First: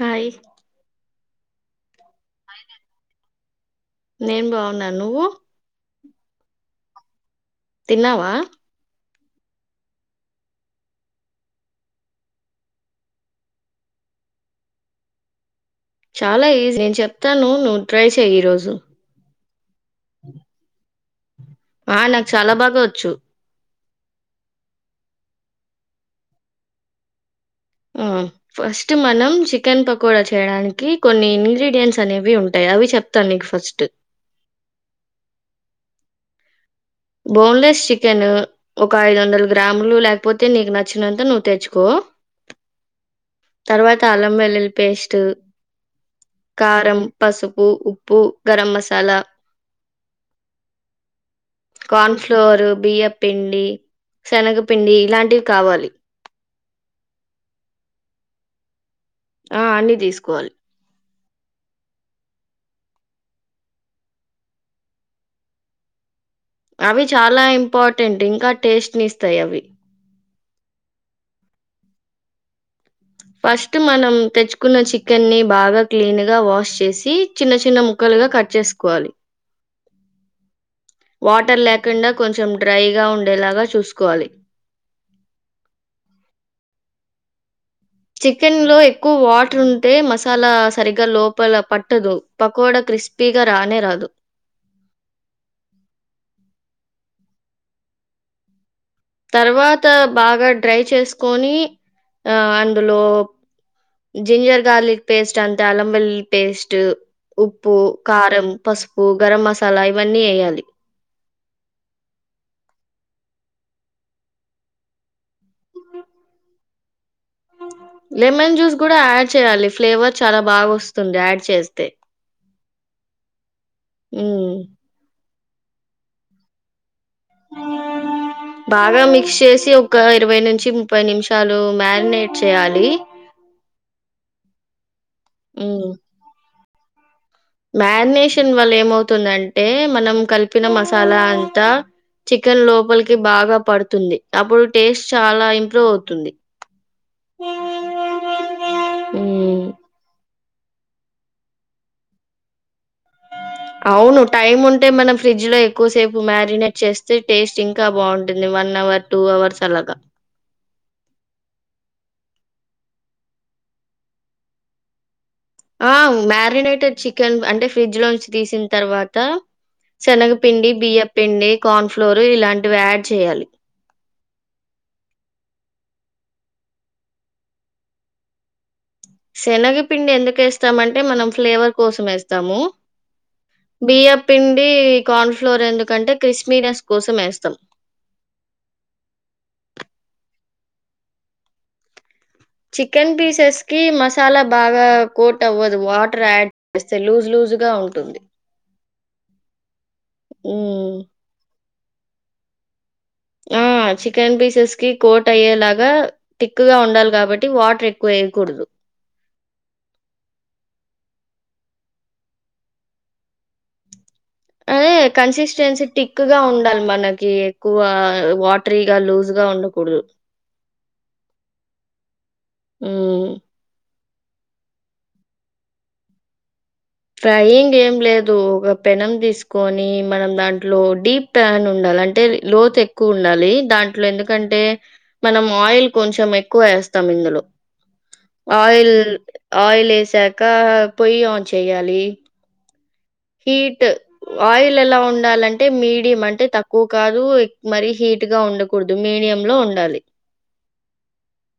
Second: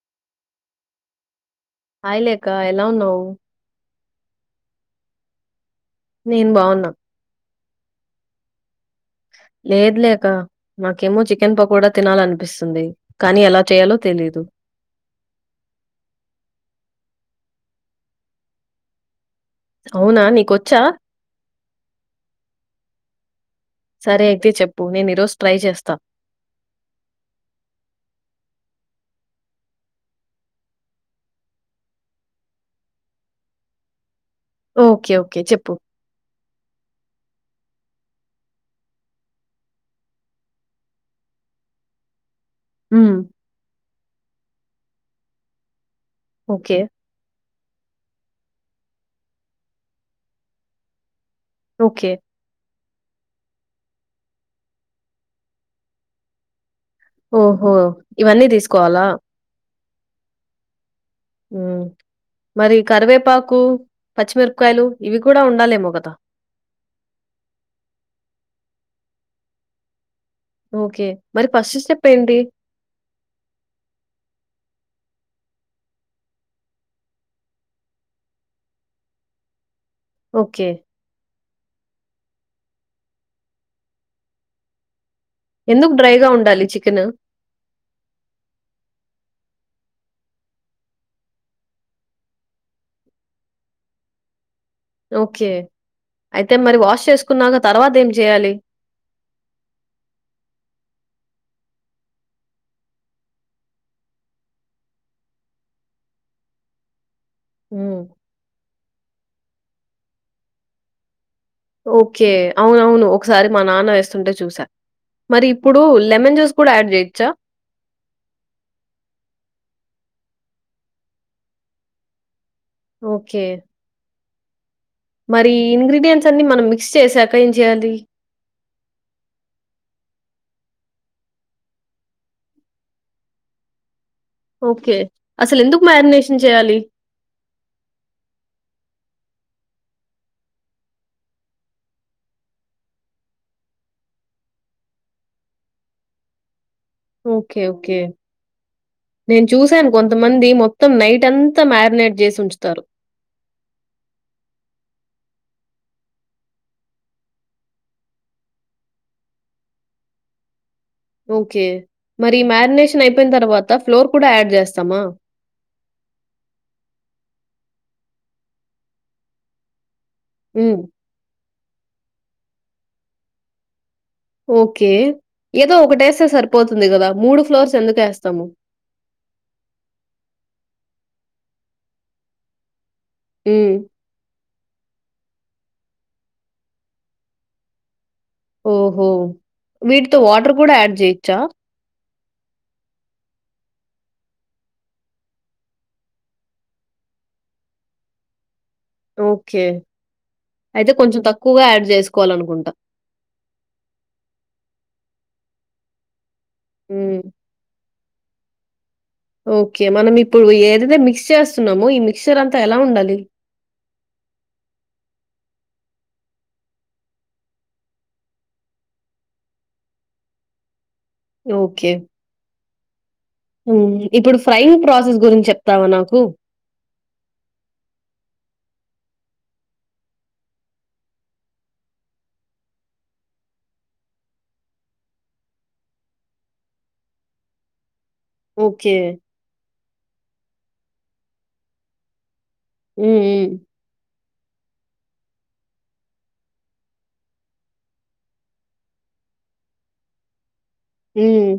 Hi hi లే అక్క ఎలా ఉన్నావ్ నేను బావున్నా నువ్వు నేను బాగున్నా తిన్నావా లేదులేఅక్క మాకేమో చికెన్ పకోడా తినాలనిపిస్తుంది కానీ ఎలా చేయాలో తెలీదు చాలా ఈజీ నేను చెప్తాను నువ్వు ట్రై చేయ్ ఈరోజు అవునా నీకొచ్చా ఆ నాకు చాలా బాగా వచ్చు సరే అయితే చెప్పు నేను ఈరోజు ట్రై చేస్తా ఫస్ట్ మనం చికెన్ పకోడా చేయడానికి కొన్ని ఇంగ్రీడియంట్స్ అనేవి ఉంటాయి. అవి చెప్తాను నీకు ఫస్ట్ ఓకే ఓకే చెప్పు బోన్లెస్ చికెన్ ఒక ఐదు వందల గ్రాములు లేకపోతే నీకు నచ్చినంత నువ్వు తెచ్చుకో హ్మ్. తరువాత అళ్ళం వెల్లుల్ అల్ పేస్ట్ ఓకే. కారం పసుపు ఉప్పు garam masala okay. Corn flour బియ్యపిండి శనగపిండి ఇలాంటివి కావాలి ఓహో ఇవన్నీ తీసుకోవాలా ఆ అన్ని తీసుకోవాలి మరి కరివేపాకు పచ్చిమిరపకాయలు ఇవి కూడా ఉండాలేమో కద అవి చాలా ఇంపార్టెంట్ ఇంకా టేస్ట్ ని ఇస్తాయి అవి ఓకే మరి ఫస్ట్ స్టెప్ ఏంటి. ఫస్ట్ మనం తెచ్చుకున్న చికెన్ని బాగా క్లీన్ గా వాష్ చేసి చిన్న చిన్న ముక్కలుగా కట్ చేసుకోవాలి. ఓకే. వాటర్ లేకుండా. కొంచెం డ్రైగా ఉండేలాగా చూసుకోవాలి. ఎందుకు డ్రైగా ఉండాలి చికెన్. చికెన్ లో ఎక్కువ వాటర్ ఉంటే మసాలా సరిగా లోపల పట్టదు పకోడా క్రిస్పీగా రానే రాదు. ఓకే అయితే మరి వాష్ చేసుకున్నాక తర్వాత ఏం చేయాలి. తర్వాత బాగా డ్రై చేసుకొని ఆ అందులో జింజర్ గార్లిక్ పేస్ట్ అంటే అల్లం వెల్లుల్లి పేస్ట్ ఉప్పు, హ్మ్. కారం, పసుపు. గరం మసాలా ఇవన్నీ వేయాలి. ఓకే అవునవును ఒకసారి మా నాన్న వేస్తుంటే చూసా మరి ఇప్పుడు లెమన్ జ్యూస్ కూడా యాడ్ చేయొచ్చా. లెమన్ జ్యూస్ కూడా యాడ్ చేయాలి. ఫ్లేవర్ చాలా బాగా వస్తుంది యాడ్ చేస్తే ఓకే ఉమ్ మరి ఇంగ్రీడియంట్స్ అన్ని మనం మిక్స్ చేశాక ఏం చేయాలి? బాగా మిక్స్ చేసి ఒక ఒక ఇరవై నుంచి ముప్పై నిమిషాలు మ్యారినేట్ చేయాలి. ఓకే అసలు ఎందుకు హ్మ్ మ్యారినేషన్ చేయాలి. మ్యారినేషన్ వల్ల ఏమవుతుందంటే మనం కలిపిన మసాలా అంతా చికెన్ లోపలికి బాగా పడుతుంది. అప్పుడు టేస్ట్ చాలా ఇంప్రూవ్ అవుతుంది. ఓకే ఓకే నేను హ్మ్ చూసాను కొంతమంది మొత్తం నైట్ అంతా మ్యారినేట్ చేసి ఉంచుతారు. అవును టైమ్ ఉంటే మనం ఫ్రిడ్జ్ లో ఎక్కువసేపు మ్యారినేట్ చేస్తే టేస్ట్ ఇంకా బాగుంటుంది వన్ అవర్ టూ అవర్స్ అలాగా ఓకే మరి మ్యారినేషన్ అయిపోయిన తర్వాత ఫ్లోర్ కూడా యాడ్ చేస్తామా. ఆహ్ మ్యారినేటెడ్ చికెన్ అంటే ఫ్రిడ్జ్ లోంచి తీసిం తర్వాత శనగపిండి, హ్మ్. బియ్యపిండి, కార్న్ ఫ్లోర్. ఇలాంటివి యాడ్ చేయాలి. ఓకే ఏదో ఒకటేస్తే సరిపోతుంది కదా మూడు ఫ్లోర్స్ ఎందుకు వేస్తాము. శనగపిండి ఎందుకు వేస్తామంటే మనం ఫ్లేవర్ కోసం వేస్తాము. హ్మ్. బియ్యప్పిండి డి కార్న్ ఫ్లోర్ ఎందుకంటే క్క్రిస్పీ నెస్ కోసం వేస్తాం. ఓహో వీటితో వాటర్ కూడా యాడ్ చేయొచ్చా. చికెన్ పీసెస్ కి మసాలా బాగా కోట్ అవ్వదు వాటర్ యాడ్ చేస్తే లూజ్ లూజ్గా ఉంటుంది. ఓకే అయితే హ్మ్. కొంచెం తక్కువగా యాడ్ చేస్ తీసుకోవాలనుకుంటా. ఆహ్ చికెన్ పీసెస్ కి కోట్ అయ్యేలాగా తిక్కుగా ఉండాలి హ్మ్. కాబట్టి వాటర్ ఎక్ పోయాకూడదు. ఓకే మనం ఇప్పుడు ఏదైతే మిక్స్ చేస్తున్నామో ఈ మిక్చర్ అంతా ఎలా ఉండాలి. అదే కన్సిస్టెన్సీ థీక్ గా ఉండాలి మనకి ఎక్కువ వాటరీగా లూజ్గా ఉండకూడదు. ఓకే ఒకే హ్మ్. ఇప్పుడు ఫ్రైయింగ్ ప్రాసెస్ గురించి చెప్తావా నాకు ఫ్రైయింగ్ ఏం లేదు ఒక పెనం తీసుకొని మనం దాంట్లో డీప్ ప్యాన్ ఉండాలి అంటే లోతు ఎక్కువ ఉండాలి దాంట్లో ఎందుకంటే మనం ఆయిల్ కొంచెం ఎక్కువ వేస్తాం ఇందులో ఆయిల్ ఓకే. ఆయిలేసాక పోయ్ ఆంచ్ చేయాలి మ్మ్ మ్మ్ హీట్ ఆయిల్ ఎలా ఉండాలంటే మీడియం అంటే తక్కువ కాదు ఎక్ మరీ హీట్ గా ఉండకూడదు మీడియం లో ఉండాలి మ్మ్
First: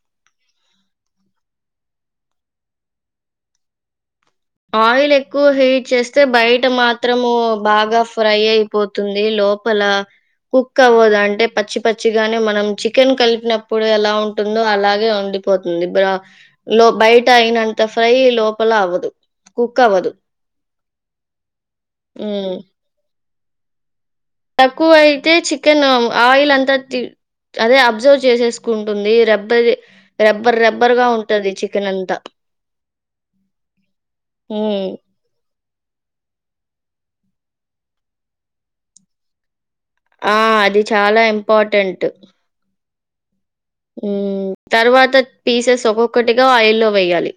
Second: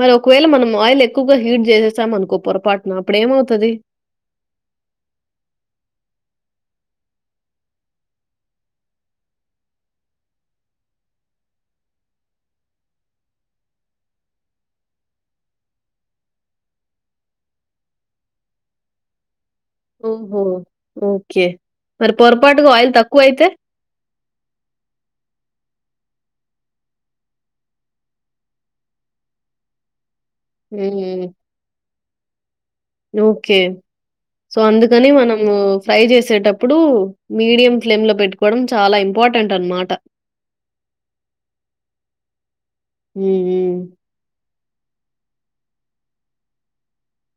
మరి ఒకవేళ మనం ఆయిల్ ఎక్కువగా హీట్ చేసేసాం అనుకో పొరపాటున అప్పుడు ఏమవుతది ఆయిల్ ఎక్కువ హీట్ చేస్తే బయట మాత్రము బాగా ఫ్రై అయిపోతుంది లోపల కుక్ అవ్వదు అంటే పచ్చి పచ్చిగానే మనం చికెన్ కలిపినప్పుడు ఎలా ఉంటుందో అలాగే ఉండిపోతుంది లో బయట అయినంత ఫ్రై లోపల అవ్వదు కుక్ అవ్వదు. ఓహో ఓకే మరి పొరపాటుగా ఆయిల్ తక్కువ అయితే తక్కువ అయితే చికెన్ ఆ ఆయిల్ అంతా అదే అబ్జర్వ్ చేసేసుకుంటుంది రెబ్బది రబ్బర్ రబ్బర్ గా హ్మ్. ఉంటది చికెన్ అంతా ఓకే సో హ్మ్. అందుకని మనము ఫ్రై చేసేటప్పుడు మీడియం ఫ్లేమ్ లో పెట్టుకోవడం చాలా ఇంపార్టెంట్ అనమాట ఆ అది చాలా ఇంపార్టెంట్ మ్మ్ మ్మ్ హ్మ్. తర్వాత పీసెస్ ఒక్కొక్కటిగా ఆయిల్లో వెయ్యాలి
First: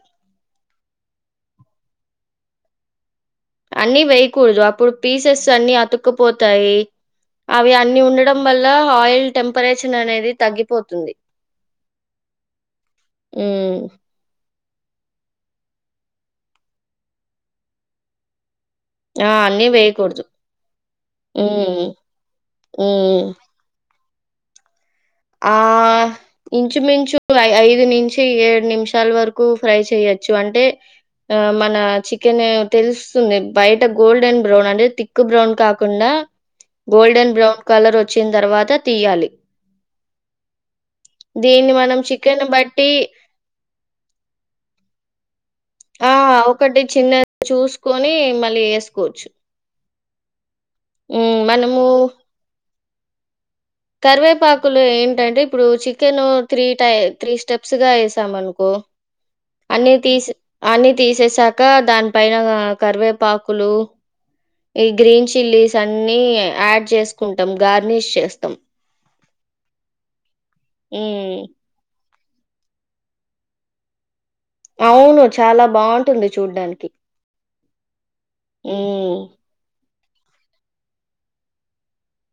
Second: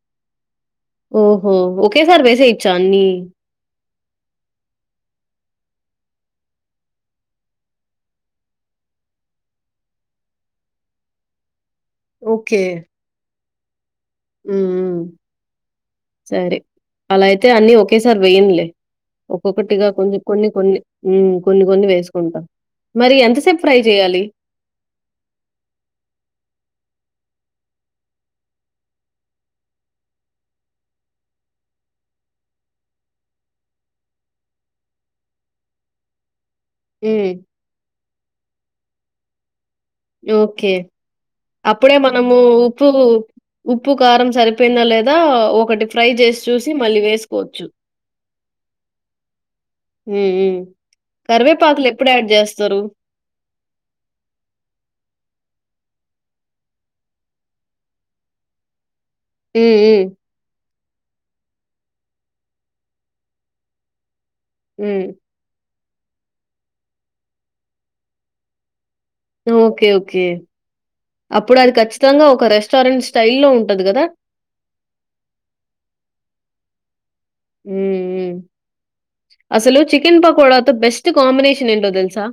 ఓహో ఓకే సారి వేసేయ్చా అన్ని అన్ని వేయకూడదు అప్పుడు పీసెస్ అన్ని అతుక్కుపోతాయి అవి అన్ని ఉండడం వల్ల ఆయిల్ టెంపరేచర్ అనేది తగ్గిపోతుంది ఓకే మ్మ్ మ్మ్ సరే అలా అయితే అన్నీ ఒకేసారి వేయను లే ఆ! అన్నీ ఒక్కొక్కటిగా కొన్ని వేయకూడదు. కొన్ని కొన్ని మ్మ్ కొన్ని హ్మ్. కొన్ని వేసుకుంటాం మరి హ్మ్. ఎంతసేపు ఫ్రై చేయాలి [inaudible] ఆ ఇంచుమించు ఐదు నుంచి ఏడు నిమిషాల వరకు ఫ్రై చెయొచ్చు అంటే ఆ మన చికెన్ తెలుస్తుంది బయట గోల్డెన్ బ్రౌన్ అంటే తిక్ బ్రౌన్ కాకుండా హ్మ్. గోల్డెన్ బ్రౌన్ కలర్ వచ్చిన తర్వాత తీయాలి ఓకే దీన్ని అప్పుడే మనం మనము చికెన్ ఉప్పు బట్టి ఉప్పు కారం సరిపోయిందా లేదా ఒకటి ఫ్రై ఆ చేసి చూసి ఒకటి మళ్ళీ చిన్నది వేసుకోవచ్చు. చూసుకొని మల్లి ఏస్కోవచ్చు మ్మ్ మ్మ్ కరివేపాకులు ఎప్పుడు యాడ్ చేస్తరు కరివేపాకులు ఏంటంటే ఇప్పుడు చికెన్ త్రీ టై త్రీ స్టెప్స్ గా వేసామనుకో హ్మ్. అన్ని హ్మ్. తీసి అన్నీ తీసేసాక దాని పైన కరివేపాకులు ఇ హ్మ్. గ్రీన్ చిల్లీస్ అన్నీ యాడ్ చేసుకుంటాం గార్నిష్ చేస్తాం ఒకే ఒకే హ్మ్. అప్పుడు అది కచ్చి గంగా ఒక రెస్టారెంట్ స్టైల్ లో ఉంటది కదా అవును చాలా బాగుంటుంది చూడ్డానికి ఉమ్ హ్మ్. అసలు చికెన్ పకోడాతో బెస్ట్ కాంబినేషన్ ఏంటో తెల్సా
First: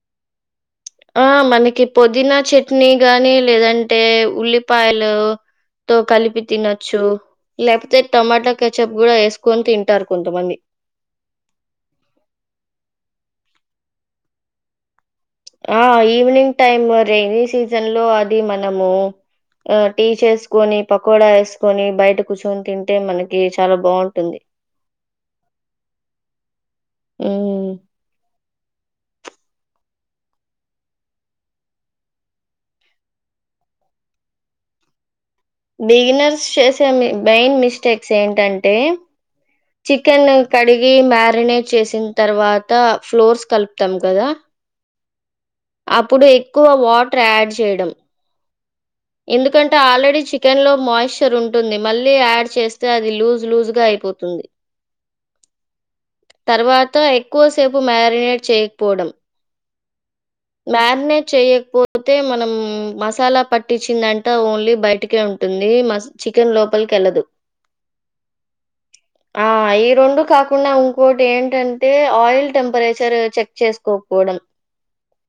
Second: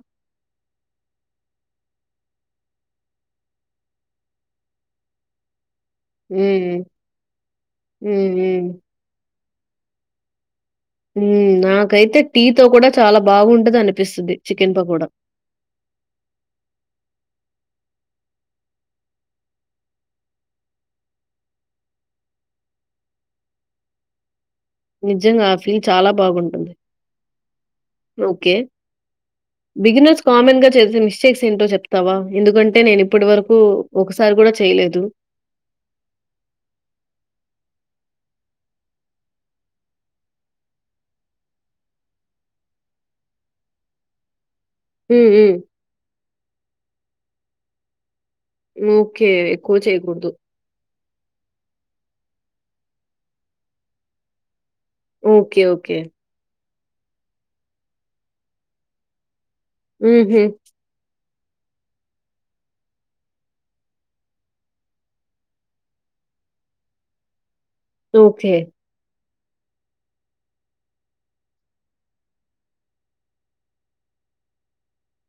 ఆ మనకి పుదీన చట్నీ గాని లేదంటే ఉల్లిపాయలు తో కలిపి హ్మ్. తినొచ్చు లేకపోతే హ్మ్. టమాటా హ్మ్. కెచప్ కూడా వేసుక్ కొని తింటారు కొంతమంది ఉమ్ నాకైతే టీ తో కూడా చాలా బాగుంటదని పిస్తది చికెన్ పకోడా ఆ ఈవినింగ్ టైమ్ రెయినీ సీజన్లో అదీ మనమూ అ టీ చేస్కోనీ పకోడా ఏస్కోనీ బయట కుసోని తింటే మనకీ చాలా బాగుంటుంది నిజంగా ఆ ఫీల్ చాలా బాగుంటుంది హ్మ్. ఒకే బిగినర్స్ కామన్ గా చేసే మిస్టేక్స్ ఏంటో చెప్తావా ఎందుకంటే నేను ఇప్పటి వరకు ఒకసారి కూడా చేయలేదు బిగినర్స్ చేసే మెయిన్ మిస్టేక్స్ ఏంటంటే చికెన్ కడిగి మ్యారినేట్ చేసిన తర్వాత ఫ్లోర్స్ కలుపుతాం కదా ఉమ్ ఉ అప్పుడు ఎక్కువ వాట్ ట్రాడ్ చేయడం ఓకే. ఎందుకంటే ఎక్కువ ఆల్రెడీ చేయకూడదు. చికెన్ లో మాయిష్ తర్ ఉంటుంది మళ్ళీ యాడ్ చేస్తే అది లూజ్ లూజ్గా అయిపోతుంది ఒకే ఒకే తర్వాత ఎక్కువసేపు మ్యారినేట్ చేయకపోవడం ఊహు మ్యారినేట్ చేయకపోతే మనం మసాలా పట్టించ్చిదంటా ఓన్లీ బయటికే ఉంటుంది మ చికెన్ లోపలికెళ్ళదు ఒకే ఆ ఈ రెండు కాకుండా ఉంకోటేంటంటే ఆయిల్ టెంపరేచర్ చెక్ చేసుకోకపోవడం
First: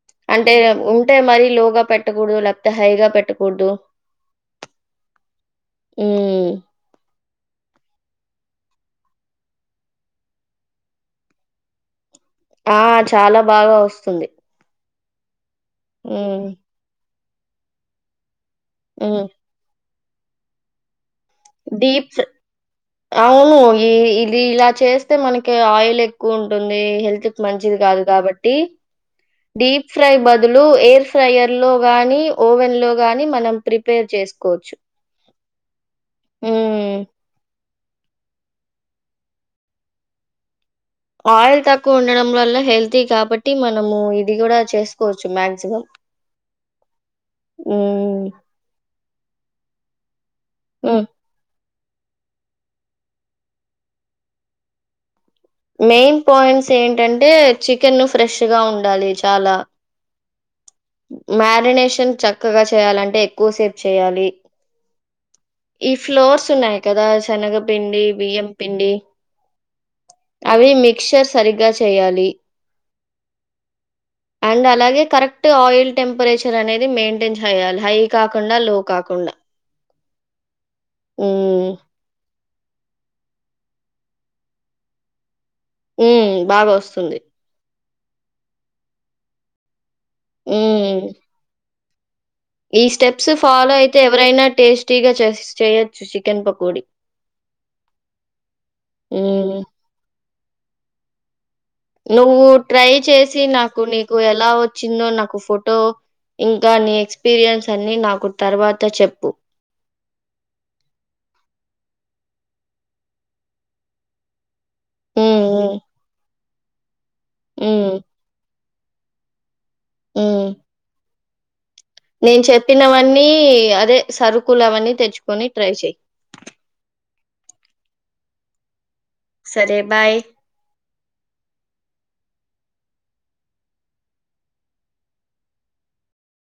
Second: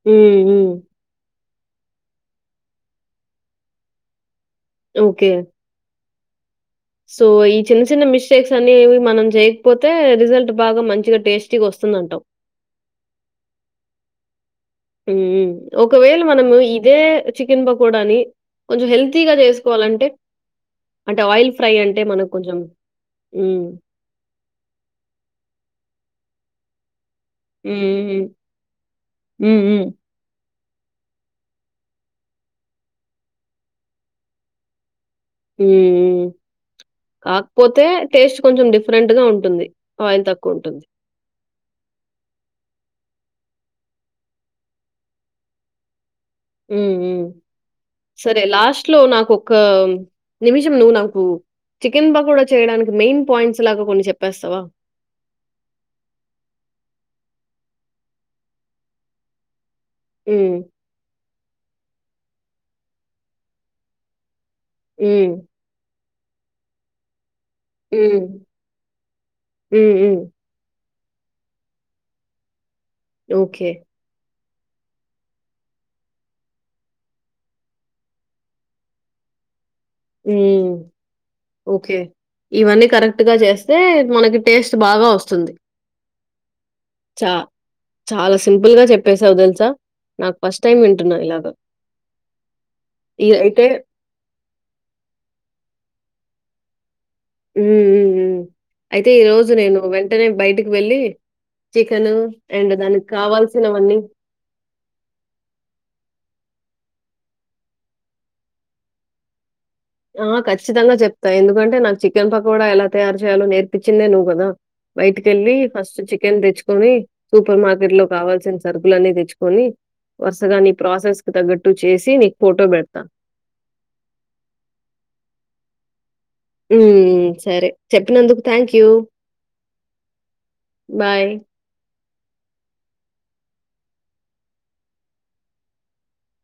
హ్మ్. అంటే హ్మ్. ఉంటే మరి స్లోగా పెట్టకూడదు లేకపోతే హైగా పెట్టకూడదు ఒకే ఉమ్ సో ఈ చిన్న చిన్న మిస్టేక్స్ అన్నేవి మనం చేయకపోతే రిజల్ట్ బాగా మంచిగా టేస్టీగా వస్తుందంటావ్ ఆ చాలా బాగా వస్తుంది ఉమ్ ఒకవేళ హ్మ్. మనము ఇదే చికెన్ పకోడాని కొంచెం హ్మ్. హెల్తీగా చేసుకోవాలంటే అంటే ఆయిల్ ఫ్రై అంటే డీప్ మనకు కొంచెం అవును హ్మ్. ఈ ఇది ఇలా చేస్తే మనకి ఆయిలె క్కు ఉంటుంది హెల్త్ మంచిది హ్మ్. కాదు హ్మ్. కాబట్టి హ్మ్. హ్మ్. డీప్ హ్మ్. ఫ్రై బద్ దులు ఎయిర్ ఫ్రైయర్ లో గాని ఓవెన్ లో గాని మనం ప్రిపేర్ చేసుకోవచ్చు హ్మ్. పోతే టేస్ట్ కొంచెం డిఫరెంట్ గా ఉంటుంది ఆయిల్ తక్కువ ఉంటుంది ఆయిల్ తక్కువ ఉండడం వల్ల హెల్తీ కాబట్టి మనము ఇది కూడా చేసుకోవచ్చు మాక్సిమం ఉ ఉమ్ హ్మ్. సరే లాస్ట్ లో నాక్ ఒక నిమిషం హ్మ్. నూనాకు చికెన్ పకోడా చేయడానికి మెయిన్ పాయింట్స్ లాగా కొన్ని చెప్పేస్తావా మెయిన్ పాయింట్స్ ఏంటంటే చికెన్ ఫ్రెషగా ఉండాలి చాలా హ్మ్. మ్యారినేష్ చక్కగా చేయాలంటే ఎక్కువసేపు చేయాలి ఉమ్ ఈ ఫ్లోర్స్ ఉన్నాయి కదా సెనగపిండి హ్మ్. బియ్యంపిండి హ్మ్. హ్మ్. అవి మిక్చర్ సరిగ్గా చేయాలి ఓకే అండ్ అలాగే కరెక్ట్ ఆయిల్ టెంపరేచర్ అనేది మెయింటైన్ చేయాలి హై కాకుండా లో కాకుండా ఉమ్ హ్మ్. ఓకే ఇవన్నీ కరెక్ట్ గా చేస్తే మనకి టేస్ట్ బాగా వస్తుంది ఉమ్ బాగా ఒస్తుంది చా చాలా సింపుల్ గా చెప్పేసావు తెలుసా నాక్ ఫస్ట్ టైమ్ హ్మ్. వింటున్నా ఇలాగ ఈ స్టెప్స్ ఫాలో అయితే ఎవరైనా టేస్టీగా చేస్ చేయొచ్చు చికెన్ పకొడి ఉ ఉమ్ ఉమ్ అయితే ఈ రోజు హ్మ్. నేను వెంటనే బైట్ కి వెళ్ళి చికెను నువ్వు అండ్ ట్రై దానికి చేసి నాకు కావాల్సినవన్నీ నీకు ఎలా వచ్చిందో నాకు ఫోటో ఇం కా నీ ఎక్స్పీరియన్స్ అన్ని నాకు తర్వాత చెప్పు ఆ! ఖచ్చితంగా చెప్తా. ఎందుకంటే, నాకు చికెన్ పకోడా ఎలా తయారు చేయాలో నేర్పించిందే నువ్వు కదా బైట్ హ్మ్. కెల్లి హ్మ్. ఫస్ట్ చికెన్ తెచ్చు [unintelligible] సూపర్ మార్కెట్ హ్మ్. లో కావాల్సిన సరుకులున్నీ తెచ్చుకొని హ్మ్. వరుసగా నీ ప్రాసెస్ దగత్ నేను చెప్పినవన్నీ అదే సరుకులు అవన్నీ తెచ్చుకొని ట్రై చేయ్ మ్మ్ సరే చెప్పినందుకు థ్యాంక్ యూ సరే బాయ్ బాయ్